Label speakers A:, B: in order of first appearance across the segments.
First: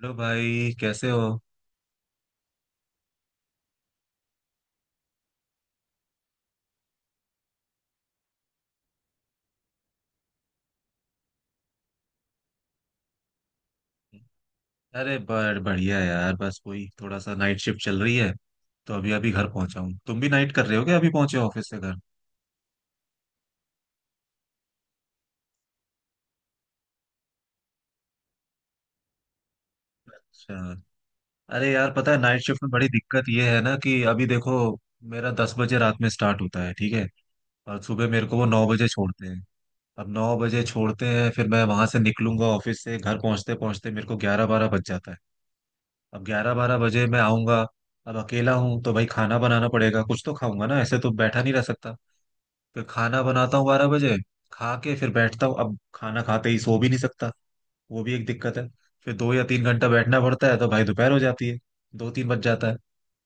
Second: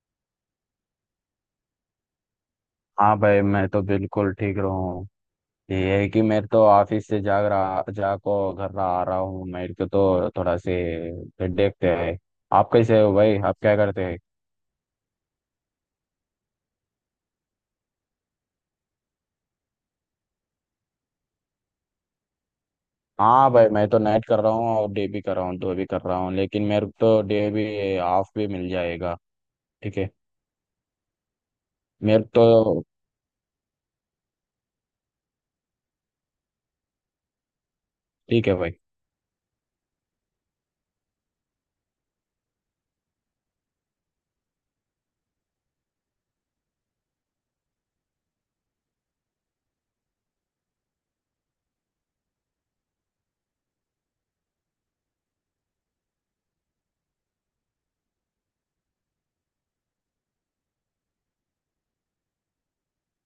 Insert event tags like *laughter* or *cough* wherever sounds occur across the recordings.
A: Hello भाई, कैसे हो?
B: हाँ भाई मैं तो बिल्कुल ठीक रहा हूँ। ये है कि मैं तो ऑफिस से जाग रहा जाको घर रहा आ रहा हूँ मेरे को तो थोड़ा से देखते हैं। आप कैसे हो भाई? आप क्या करते हैं?
A: अरे बड़ बढ़िया यार। बस वही थोड़ा सा नाइट शिफ्ट चल रही है। तो अभी अभी घर पहुंचा हूँ। तुम भी नाइट कर रहे हो क्या? अभी पहुंचे हो ऑफिस से घर?
B: हाँ भाई मैं तो नाइट कर रहा हूँ और डे भी कर रहा हूँ दो भी कर रहा हूँ लेकिन मेरे को तो डे भी ऑफ भी मिल जाएगा। ठीक है।
A: अच्छा। अरे यार, पता है
B: मेरे को
A: नाइट शिफ्ट में
B: तो
A: बड़ी दिक्कत ये है ना? कि अभी देखो, मेरा 10 बजे रात में स्टार्ट होता है, ठीक है। और सुबह मेरे को वो
B: ठीक है
A: नौ
B: भाई।
A: बजे छोड़ते हैं। अब 9 बजे छोड़ते हैं, फिर मैं वहां से निकलूंगा ऑफिस से। घर पहुंचते पहुंचते मेरे को 11-12 बज जाता है। अब 11-12 बजे मैं आऊंगा। अब अकेला हूँ तो भाई खाना बनाना पड़ेगा, कुछ तो खाऊंगा ना, ऐसे तो बैठा नहीं रह सकता। फिर खाना बनाता हूँ 12 बजे। खा के फिर बैठता हूँ। अब खाना खाते ही सो भी नहीं सकता, वो भी एक दिक्कत है। फिर 2 या 3 घंटा बैठना पड़ता है तो भाई दोपहर हो जाती है। 2-3 बज जाता है,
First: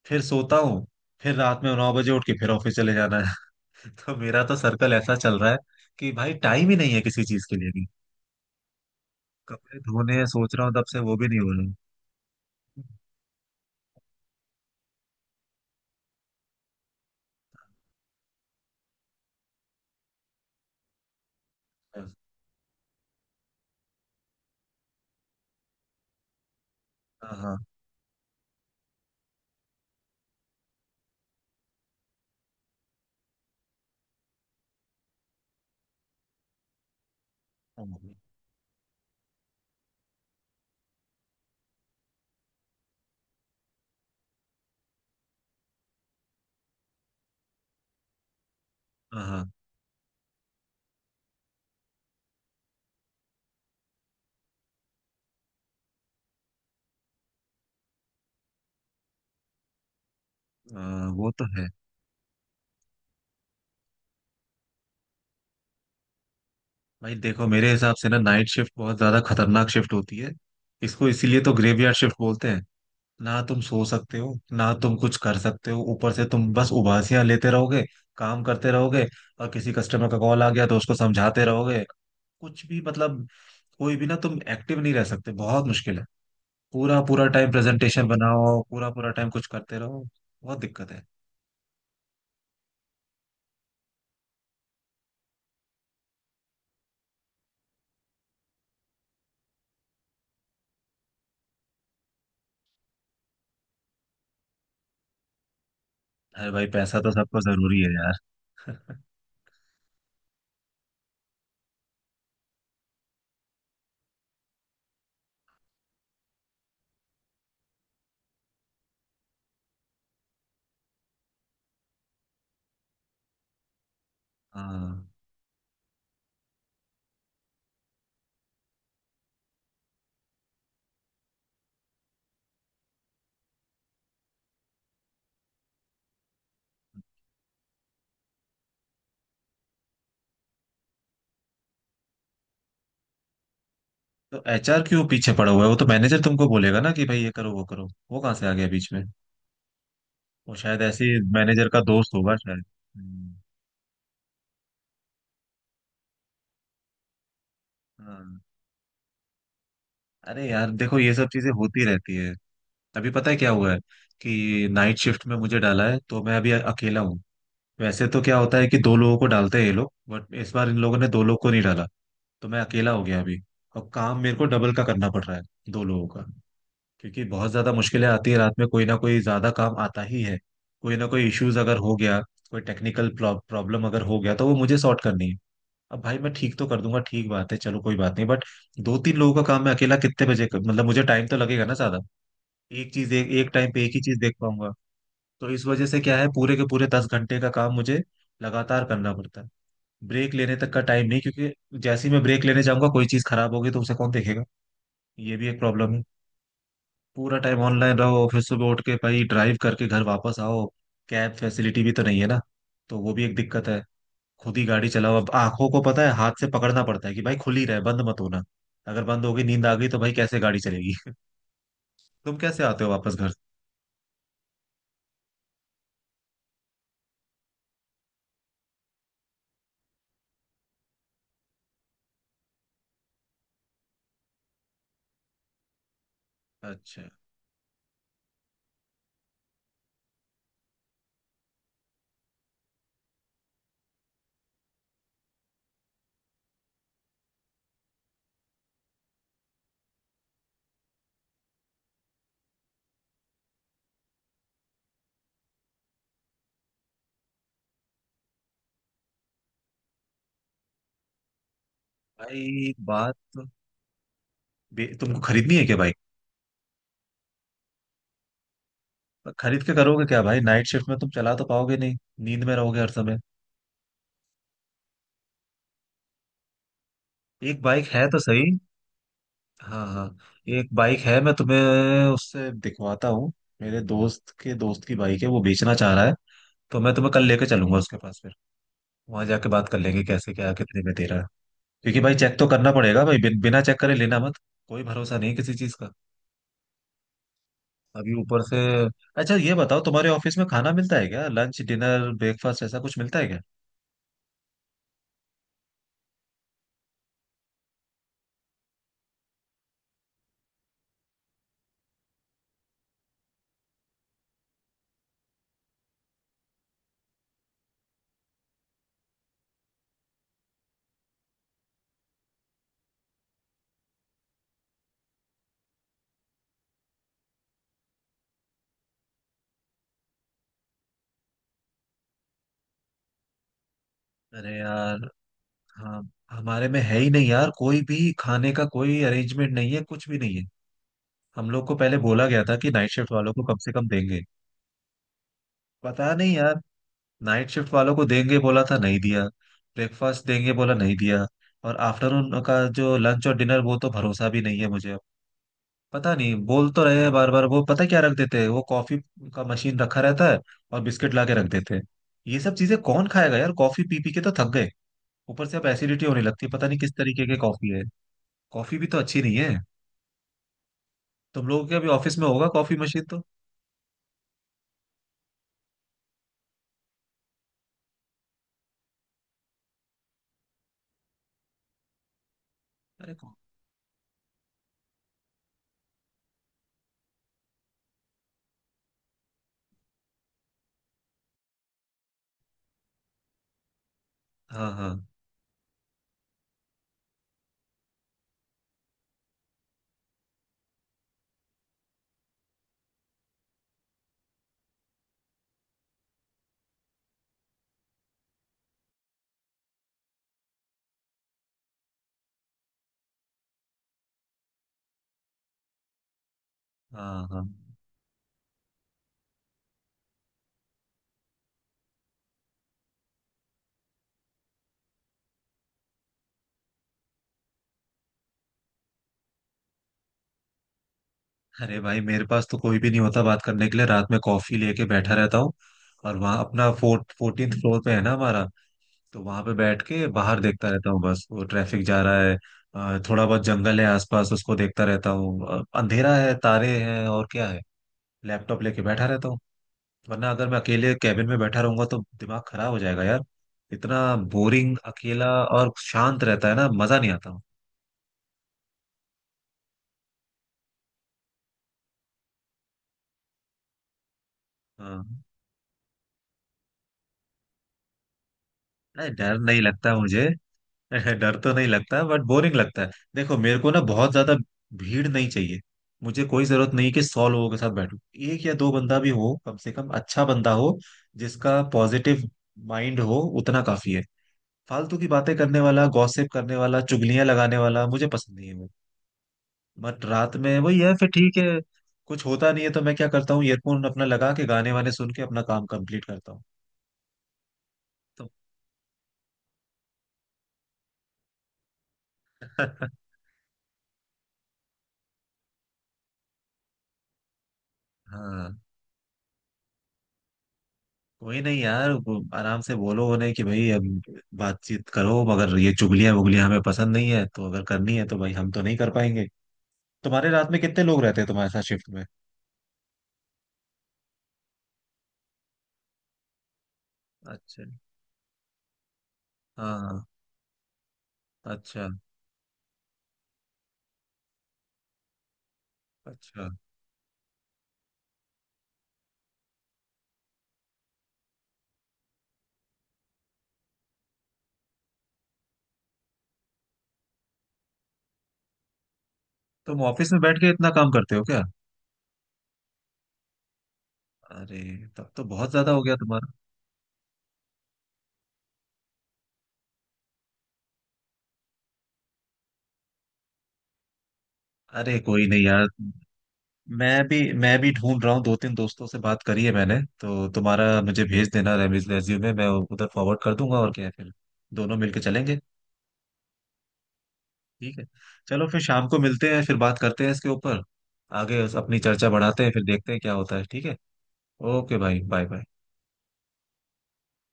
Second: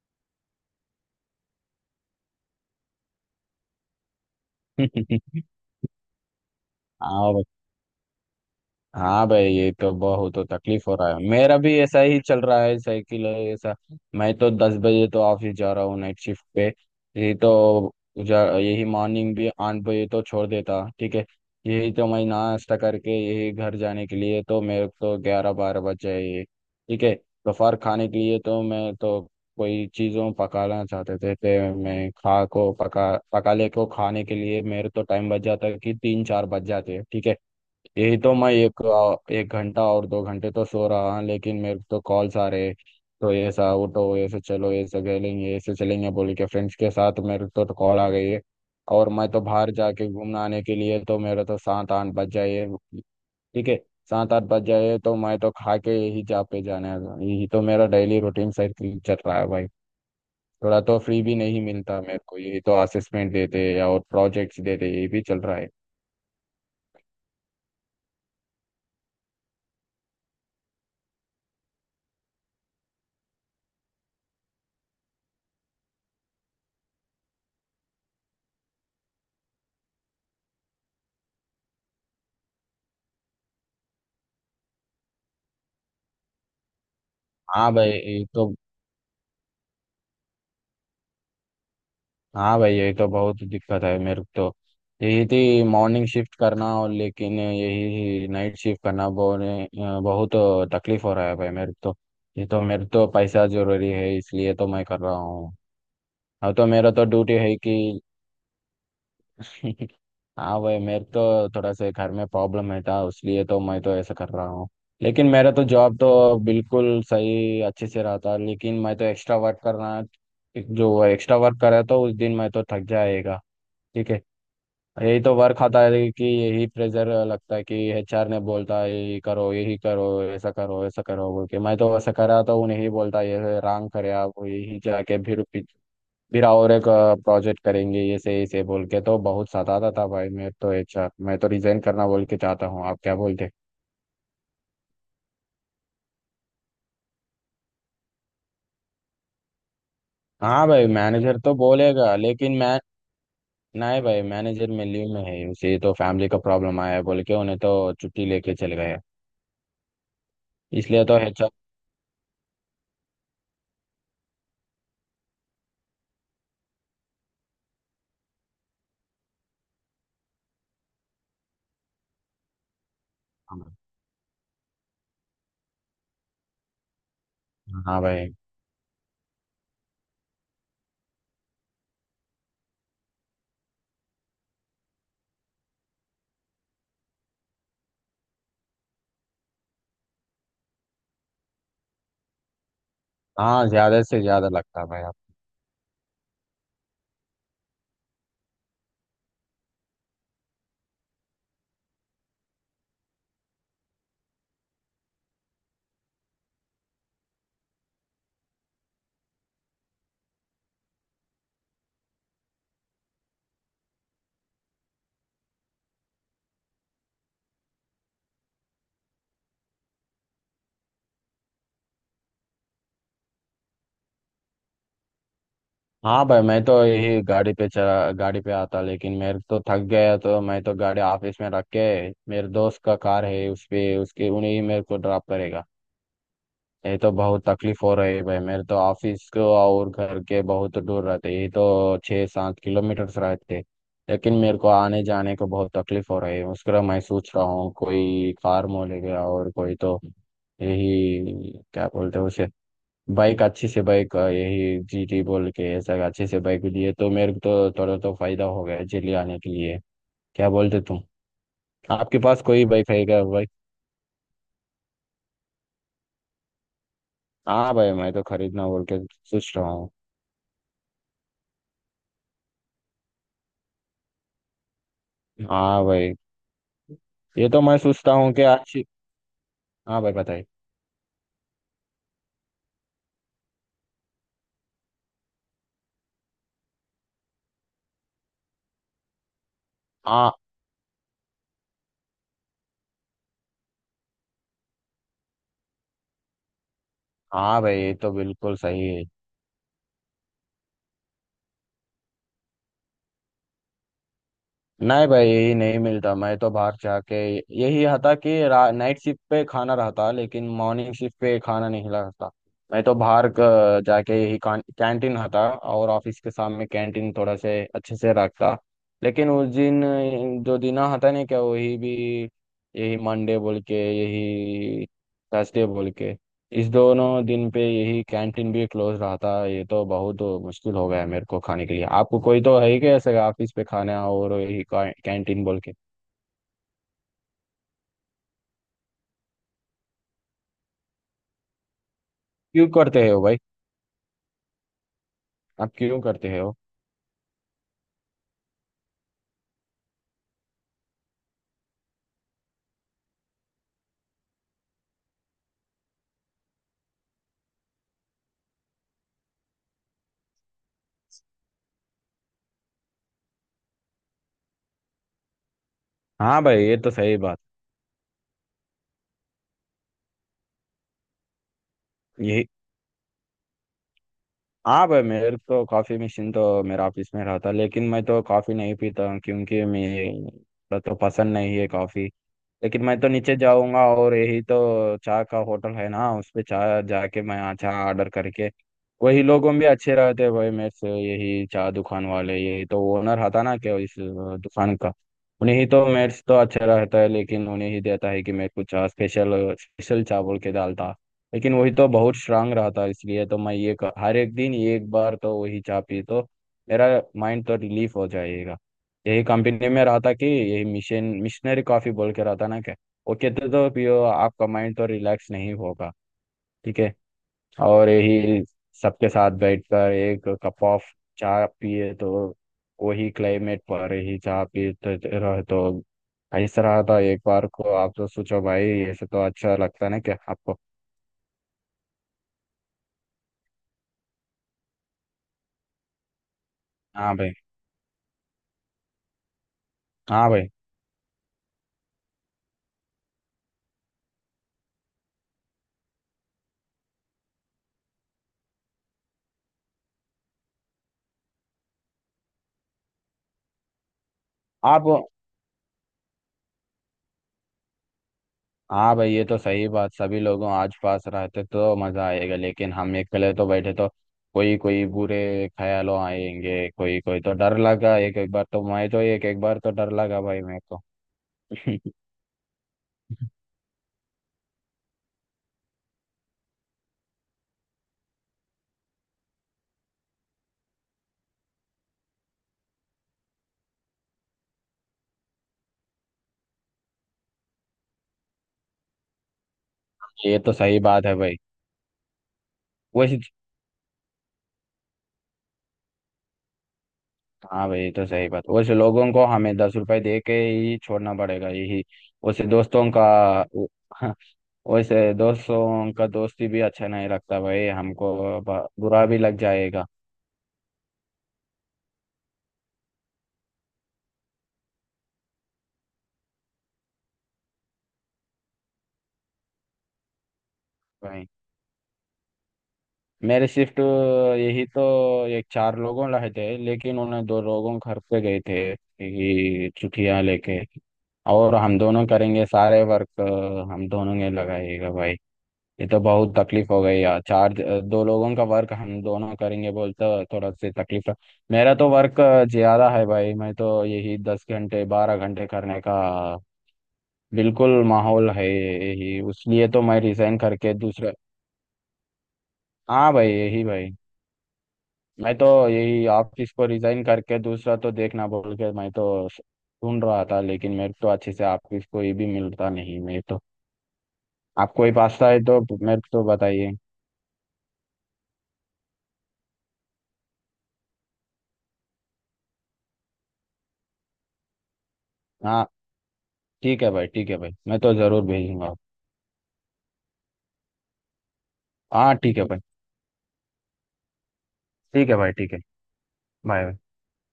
A: फिर सोता हूँ। फिर रात में 9 बजे उठ के फिर ऑफिस चले जाना है। *laughs* तो मेरा तो सर्कल ऐसा चल
B: *laughs*
A: रहा है कि भाई टाइम ही नहीं है किसी
B: हाँ।
A: चीज के लिए भी।
B: हाँ भाई ये
A: कपड़े
B: तो
A: धोने हैं,
B: बहुत तो
A: सोच रहा हूँ तब
B: तकलीफ हो
A: से
B: रहा
A: वो भी
B: है
A: नहीं हो
B: मेरा
A: रहा
B: भी ऐसा ही चल रहा है साइकिल है ऐसा। मैं तो 10 बजे तो ऑफिस जा रहा हूँ नाइट शिफ्ट पे। यही तो जा यही मॉर्निंग भी 8 बजे तो छोड़ देता। ठीक है। यही
A: है।
B: तो मैं नाश्ता करके यही घर जाने के लिए तो मेरे को तो ग्यारह बारह बज जाए। ठीक है।
A: हाँ हाँ।
B: दोपहर खाने के लिए तो मैं तो कोई चीज़ों पकाना चाहते थे तो मैं खा को पका पका ले को खाने के लिए मेरे तो टाइम बच जाता है कि तीन चार बज जाते हैं। ठीक है। यही तो मैं एक एक घंटा और दो घंटे तो सो रहा हूँ लेकिन मेरे को तो कॉल्स आ रहे। तो ऐसा उठो ऐसे चलो ऐसे खेलेंगे ऐसे चलेंगे बोल के फ्रेंड्स के साथ मेरे को तो कॉल आ गई है। और
A: हाँ
B: मैं तो
A: हाँ।
B: बाहर जाके घूमने आने के लिए तो मेरा तो सात आठ बज जाए। ठीक है। सात आठ बज जाए तो मैं तो खा के यही जा पे जाने वाला हूँ। यही तो मेरा डेली रूटीन साइकिल चल रहा है भाई। थोड़ा तो
A: हाँ,
B: फ्री
A: वो
B: भी
A: तो
B: नहीं
A: है।
B: मिलता मेरे को यही तो असेसमेंट देते या और प्रोजेक्ट्स देते हैं, यही भी चल रहा है।
A: भाई देखो, मेरे हिसाब से ना, नाइट शिफ्ट बहुत ज्यादा खतरनाक शिफ्ट होती है। इसको इसीलिए तो ग्रेवयार्ड शिफ्ट बोलते हैं। ना तुम सो सकते हो, ना तुम कुछ कर सकते हो। ऊपर से तुम बस उबासियां लेते रहोगे, काम करते रहोगे, और किसी कस्टमर का कॉल आ गया तो उसको समझाते रहोगे। कुछ भी मतलब, कोई भी, ना तुम एक्टिव नहीं रह सकते, बहुत मुश्किल है। पूरा पूरा टाइम
B: हाँ भाई
A: प्रेजेंटेशन
B: ये तो।
A: बनाओ, पूरा पूरा टाइम कुछ करते रहो। बहुत दिक्कत है।
B: हाँ भाई यही तो बहुत दिक्कत है मेरे को तो। यही थी मॉर्निंग शिफ्ट करना और लेकिन यही नाइट शिफ्ट करना बहुत तकलीफ हो रहा है भाई मेरे को तो। ये तो मेरे तो पैसा जरूरी है इसलिए तो मैं कर रहा हूँ।
A: अरे
B: अब
A: भाई,
B: तो मेरा
A: पैसा
B: तो
A: तो
B: ड्यूटी
A: सबको
B: है कि।
A: जरूरी है यार। *laughs*
B: *laughs* हाँ भाई मेरे तो थोड़ा सा घर में प्रॉब्लम है था इसलिए तो मैं तो ऐसा कर रहा हूँ। लेकिन मेरा तो जॉब तो बिल्कुल सही अच्छे से रहा था लेकिन मैं तो एक्स्ट्रा वर्क करना। जो एक्स्ट्रा वर्क करा तो उस दिन मैं तो थक जाएगा। ठीक है।
A: हाँ।
B: यही तो वर्क आता है कि यही प्रेशर लगता है कि एचआर ने बोलता है यही करो ऐसा करो ऐसा करो बोल के मैं तो वैसा करा तो उन्हें ही बोलता ये रॉन्ग करे आप यही जाके फिर और एक प्रोजेक्ट करेंगे ऐसे ऐसे बोल के तो बहुत सताता था भाई मैं तो एचआर मैं तो रिजाइन करना बोल के चाहता हूँ आप क्या बोलते।
A: तो एचआर क्यों पीछे पड़ा हुआ है? वो तो मैनेजर तुमको बोलेगा ना कि भाई ये करो वो करो। वो कहाँ से आ गया बीच में? वो
B: हाँ
A: शायद
B: भाई
A: ऐसे
B: मैनेजर तो
A: मैनेजर का दोस्त
B: बोलेगा
A: होगा
B: लेकिन
A: शायद।
B: मैं।
A: हम्म,
B: नहीं भाई मैनेजर में लीव में है उसे तो फैमिली का प्रॉब्लम आया बोल के उन्हें तो छुट्टी
A: हाँ।
B: लेके चले गए।
A: अरे यार देखो,
B: इसलिए
A: ये
B: तो
A: सब चीजें
B: एचआर।
A: होती रहती है। अभी पता है क्या हुआ है? कि नाइट शिफ्ट में मुझे डाला है, तो मैं अभी अकेला हूँ। वैसे तो क्या होता है कि दो लोगों को डालते हैं ये लोग, बट इस बार इन लोगों ने दो लोग को नहीं डाला। तो मैं अकेला हो गया अभी, और काम मेरे को डबल का करना पड़ रहा है, दो लोगों का। क्योंकि बहुत ज्यादा
B: हाँ
A: मुश्किलें आती
B: भाई।
A: है रात में, कोई ना कोई ज्यादा काम आता ही है। कोई ना कोई इश्यूज अगर हो गया, कोई टेक्निकल प्रॉब्लम अगर हो गया, तो वो मुझे सॉर्ट करनी है। अब भाई मैं ठीक तो कर दूंगा, ठीक बात है, चलो कोई बात नहीं, बट दो तीन लोगों का काम मैं अकेला कितने बजे कर? मतलब मुझे टाइम तो लगेगा ना ज्यादा। एक चीज, एक एक
B: हाँ
A: टाइम पे एक ही
B: ज्यादा
A: चीज
B: से
A: देख
B: ज्यादा
A: पाऊंगा।
B: लगता भाई आप।
A: तो इस वजह से क्या है, पूरे के पूरे 10 घंटे का काम मुझे लगातार करना पड़ता है। ब्रेक लेने तक का टाइम नहीं, क्योंकि जैसे ही मैं ब्रेक लेने जाऊंगा, कोई चीज खराब होगी तो उसे कौन देखेगा? ये भी एक प्रॉब्लम है। पूरा टाइम ऑनलाइन रहो, फिर सुबह उठ के भाई ड्राइव करके घर वापस आओ। कैब फैसिलिटी भी तो नहीं है ना, तो वो भी एक दिक्कत है। खुद ही गाड़ी चलाओ। अब आंखों को पता है, हाथ से पकड़ना पड़ता है कि भाई खुली रहे, बंद मत होना। अगर बंद हो गई, नींद आ गई, तो भाई कैसे गाड़ी चलेगी? *laughs* तुम कैसे आते हो वापस घर?
B: हाँ भाई मैं तो यही गाड़ी पे चला गाड़ी पे आता लेकिन मेरे तो थक गया तो मैं तो गाड़ी ऑफिस में रख के मेरे दोस्त का कार है उस पे उसके उन्हें ही मेरे को ड्रॉप करेगा। ये
A: अच्छा।
B: तो बहुत तकलीफ हो रही है भाई मेरे तो ऑफिस को और घर के बहुत दूर रहते यही तो 6 7 किलोमीटर रहते। लेकिन मेरे को आने जाने को बहुत तकलीफ हो रही है उसके लिए मैं सोच रहा हूँ कोई कार मोलेगा और कोई तो यही क्या बोलते हैं उसे। बाइक अच्छी से बाइक यही जीटी बोल के ऐसा अच्छे से बाइक लिए तो मेरे को तो थोड़ा तो फायदा हो गया दिल्ली आने के लिए। क्या बोलते तुम? आपके पास कोई
A: भाई
B: बाइक है
A: बात
B: क्या
A: तो,
B: भाई?
A: तुमको खरीदनी है क्या बाइक?
B: हाँ भाई मैं तो खरीदना बोल के सोच
A: खरीद
B: रहा
A: के
B: हूँ।
A: करोगे क्या भाई? नाइट शिफ्ट में तुम चला तो पाओगे नहीं, नींद में रहोगे हर समय।
B: हाँ भाई ये
A: एक
B: तो मैं
A: बाइक है
B: सोचता
A: तो
B: हूँ
A: सही।
B: कि अच्छी।
A: हाँ
B: हाँ
A: हाँ।
B: भाई बताइए।
A: एक बाइक है, मैं तुम्हें उससे दिखवाता हूँ। मेरे दोस्त के दोस्त की बाइक है, वो बेचना चाह रहा है। तो मैं तुम्हें कल लेके चलूंगा उसके पास। फिर वहां जाके बात कर लेंगे, कैसे
B: हाँ
A: क्या कितने में दे रहा है। क्योंकि भाई चेक तो करना पड़ेगा भाई, बिना चेक करे लेना मत। कोई भरोसा नहीं किसी चीज का।
B: हाँ भाई ये तो
A: अभी ऊपर से
B: बिल्कुल सही है।
A: अच्छा, ये बताओ, तुम्हारे ऑफिस में खाना मिलता है क्या? लंच, डिनर, ब्रेकफास्ट ऐसा कुछ मिलता है क्या?
B: नहीं भाई नहीं मिलता मैं तो बाहर जाके यही था कि नाइट शिफ्ट पे खाना रहता लेकिन मॉर्निंग शिफ्ट पे खाना नहीं रहता। मैं तो बाहर जाके यही कैंटीन था और ऑफिस के सामने कैंटीन थोड़ा से अच्छे से रखता। लेकिन उस दिन जो दिन था नहीं क्या वही भी यही मंडे बोल के यही थर्सडे बोल के इस दोनों दिन पे यही कैंटीन भी क्लोज रहा था ये तो बहुत मुश्किल हो गया है मेरे को खाने के लिए आपको कोई तो है ही क्या ऐसे ऑफिस पे खाना और
A: अरे
B: यही
A: यार।
B: कैंटीन बोल के।
A: हाँ, हमारे में है ही नहीं यार, कोई भी खाने का कोई अरेंजमेंट नहीं है, कुछ भी नहीं है। हम लोग को पहले बोला गया था
B: क्यों
A: कि नाइट
B: करते
A: शिफ्ट
B: हो
A: वालों
B: भाई?
A: को कम से कम देंगे।
B: आप क्यों
A: पता नहीं
B: करते
A: यार।
B: हो?
A: नाइट शिफ्ट वालों को देंगे बोला था, नहीं दिया। ब्रेकफास्ट देंगे बोला, नहीं दिया। और आफ्टरनून का जो लंच और डिनर, वो तो भरोसा भी नहीं है मुझे। पता नहीं, बोल तो रहे हैं बार बार। वो पता क्या रख देते हैं? वो कॉफी का मशीन रखा रहता है, और बिस्किट ला के रख देते हैं। ये सब चीजें कौन खाएगा यार? कॉफी पी पी के तो थक गए। ऊपर से अब एसिडिटी होने
B: हाँ
A: लगती है,
B: भाई
A: पता
B: ये
A: नहीं
B: तो
A: किस
B: सही
A: तरीके की
B: बात
A: कॉफी है। कॉफी भी तो अच्छी नहीं है। तुम लोगों के अभी ऑफिस में
B: यही।
A: होगा कॉफी मशीन तो?
B: हाँ भाई मेरे तो कॉफी मशीन तो मेरे ऑफिस में रहा था लेकिन मैं तो कॉफी नहीं पीता क्योंकि मेरा तो पसंद नहीं है कॉफी। लेकिन मैं तो
A: अरे
B: नीचे जाऊंगा और यही तो चाय का होटल है ना उस पे चाय जाके मैं यहाँ चाय ऑर्डर करके वही लोगों भी अच्छे रहते हैं भाई मेरे से यही चाय दुकान वाले यही तो ओनर था ना क्या इस
A: हाँ
B: दुकान
A: हाँ।
B: का। उन्हें ही तो मेरे से तो अच्छा रहता है लेकिन उन्हें ही देता है कि मेरे को चाय स्पेशल स्पेशल चाय बोल के डालता। लेकिन वही तो बहुत स्ट्रांग रहता है इसलिए तो मैं ये हर एक दिन एक बार तो वही चाय पी तो मेरा माइंड तो रिलीफ हो जाएगा। यही कंपनी में रहा था कि यही मिशन मिशनरी कॉफी बोल के रहा था ना क्या। वो कहते तो पियो आपका माइंड तो रिलैक्स नहीं होगा। ठीक है।
A: हाँ हाँ।
B: और यही सबके साथ बैठकर एक कप ऑफ चाय पिए तो वही क्लाइमेट पर ही चाय पीते रहे तो ऐसा रहा था एक बार को आप तो सोचो भाई ऐसे तो अच्छा लगता है ना क्या आपको?
A: अरे भाई, मेरे पास तो कोई भी नहीं होता बात करने के लिए, रात में कॉफी लेके बैठा रहता हूँ। और वहां अपना फोर्ट
B: हाँ भाई।
A: 14 फ्लोर पे है ना हमारा? तो वहां पे बैठ के
B: हाँ
A: बाहर
B: भाई
A: देखता रहता हूँ, बस वो ट्रैफिक जा रहा है। थोड़ा बहुत जंगल है आसपास, उसको देखता रहता हूँ। अंधेरा है, तारे हैं, और क्या है। लैपटॉप लेके बैठा रहता हूँ। वरना अगर मैं अकेले कैबिन में बैठा रहूंगा तो दिमाग खराब हो जाएगा यार। इतना बोरिंग,
B: आप।
A: अकेला और शांत रहता है ना, मजा नहीं आता।
B: हाँ भाई ये तो सही बात सभी लोगों आज पास रहते तो मजा आएगा लेकिन हम अकेले तो बैठे तो कोई कोई
A: हाँ।
B: बुरे ख्यालों आएंगे कोई कोई तो डर लगा एक एक बार तो मैं तो
A: नहीं,
B: एक
A: डर
B: एक बार
A: नहीं
B: तो डर
A: लगता
B: लगा
A: मुझे।
B: भाई मेरे को।
A: *laughs* डर तो नहीं लगता, बट बोरिंग लगता है। देखो
B: *laughs*
A: मेरे को ना, बहुत ज्यादा भीड़ नहीं चाहिए। मुझे कोई जरूरत नहीं कि 100 लोगों के साथ बैठूं। एक या दो बंदा भी हो कम से कम, अच्छा बंदा हो, जिसका पॉजिटिव माइंड हो, उतना काफी है। फालतू की बातें करने वाला, गॉसिप करने वाला, चुगलियां लगाने वाला मुझे पसंद नहीं है वो। बट रात
B: ये तो
A: में वही
B: सही
A: है
B: बात
A: फिर,
B: है
A: ठीक
B: भाई।
A: है। कुछ होता नहीं है तो मैं क्या
B: वैसे
A: करता हूँ, ईयरफोन अपना लगा के गाने वाने सुन के अपना काम कंप्लीट करता हूँ।
B: हाँ भाई ये तो
A: तो
B: सही बात वैसे लोगों को हमें 10 रुपए दे के ही छोड़ना पड़ेगा यही। वैसे दोस्तों का
A: *laughs*
B: *laughs* वैसे दोस्तों का दोस्ती भी अच्छा नहीं लगता भाई हमको।
A: हाँ।
B: बुरा भी लग जाएगा।
A: कोई नहीं यार, वो आराम से बोलो उन्हें कि भाई अब बातचीत करो, मगर ये चुगलियां वुगलियां हमें पसंद नहीं है। तो अगर करनी है तो भाई हम तो नहीं कर पाएंगे। तुम्हारे रात में कितने लोग रहते
B: भाई
A: हैं तुम्हारे साथ शिफ्ट में?
B: मेरे शिफ्ट यही तो एक चार लोगों रहे थे लेकिन उन्हें दो
A: अच्छा।
B: लोगों घर पे गए थे यही
A: हाँ हाँ।
B: छुट्टियां लेके। और हम
A: अच्छा।
B: दोनों करेंगे सारे वर्क। हम दोनों ने लगाएगा भाई। ये तो बहुत
A: अच्छा।
B: तकलीफ हो गई यार चार दो लोगों का वर्क हम दोनों करेंगे बोलते थोड़ा से तकलीफ है। मेरा तो वर्क ज्यादा है भाई मैं तो यही 10 घंटे 12 घंटे करने का बिल्कुल माहौल है यही उसलिए
A: तुम
B: तो मैं
A: ऑफिस में बैठ
B: रिजाइन
A: के इतना
B: करके
A: काम
B: दूसरे।
A: करते हो क्या?
B: हाँ भाई यही भाई।
A: अरे तब तो
B: मैं तो
A: बहुत ज्यादा हो गया
B: यही
A: तुम्हारा।
B: ऑफिस को रिजाइन करके दूसरा तो देखना बोल के मैं तो ढूंढ रहा था लेकिन मेरे को तो अच्छे से ऑफिस कोई भी मिलता नहीं मैं तो आपको ही
A: अरे कोई
B: पास्ता है
A: नहीं
B: तो
A: यार,
B: मेरे को तो बताइए।
A: मैं भी ढूंढ रहा हूँ। 2-3 दोस्तों से बात करी है मैंने, तो तुम्हारा मुझे भेज देना रेज्यूमे, मैं उधर फॉरवर्ड कर दूंगा और क्या है फिर। दोनों मिलके चलेंगे।
B: हाँ ठीक है भाई
A: ठीक
B: मैं
A: है।
B: तो जरूर
A: चलो फिर
B: भेजूंगा।
A: शाम को मिलते हैं, फिर बात करते हैं इसके ऊपर। आगे अपनी चर्चा
B: हाँ ठीक
A: बढ़ाते
B: है
A: हैं,
B: भाई
A: फिर देखते हैं क्या होता है, ठीक है। ओके भाई,
B: ठीक है
A: बाय
B: भाई
A: बाय।
B: ठीक है बाय।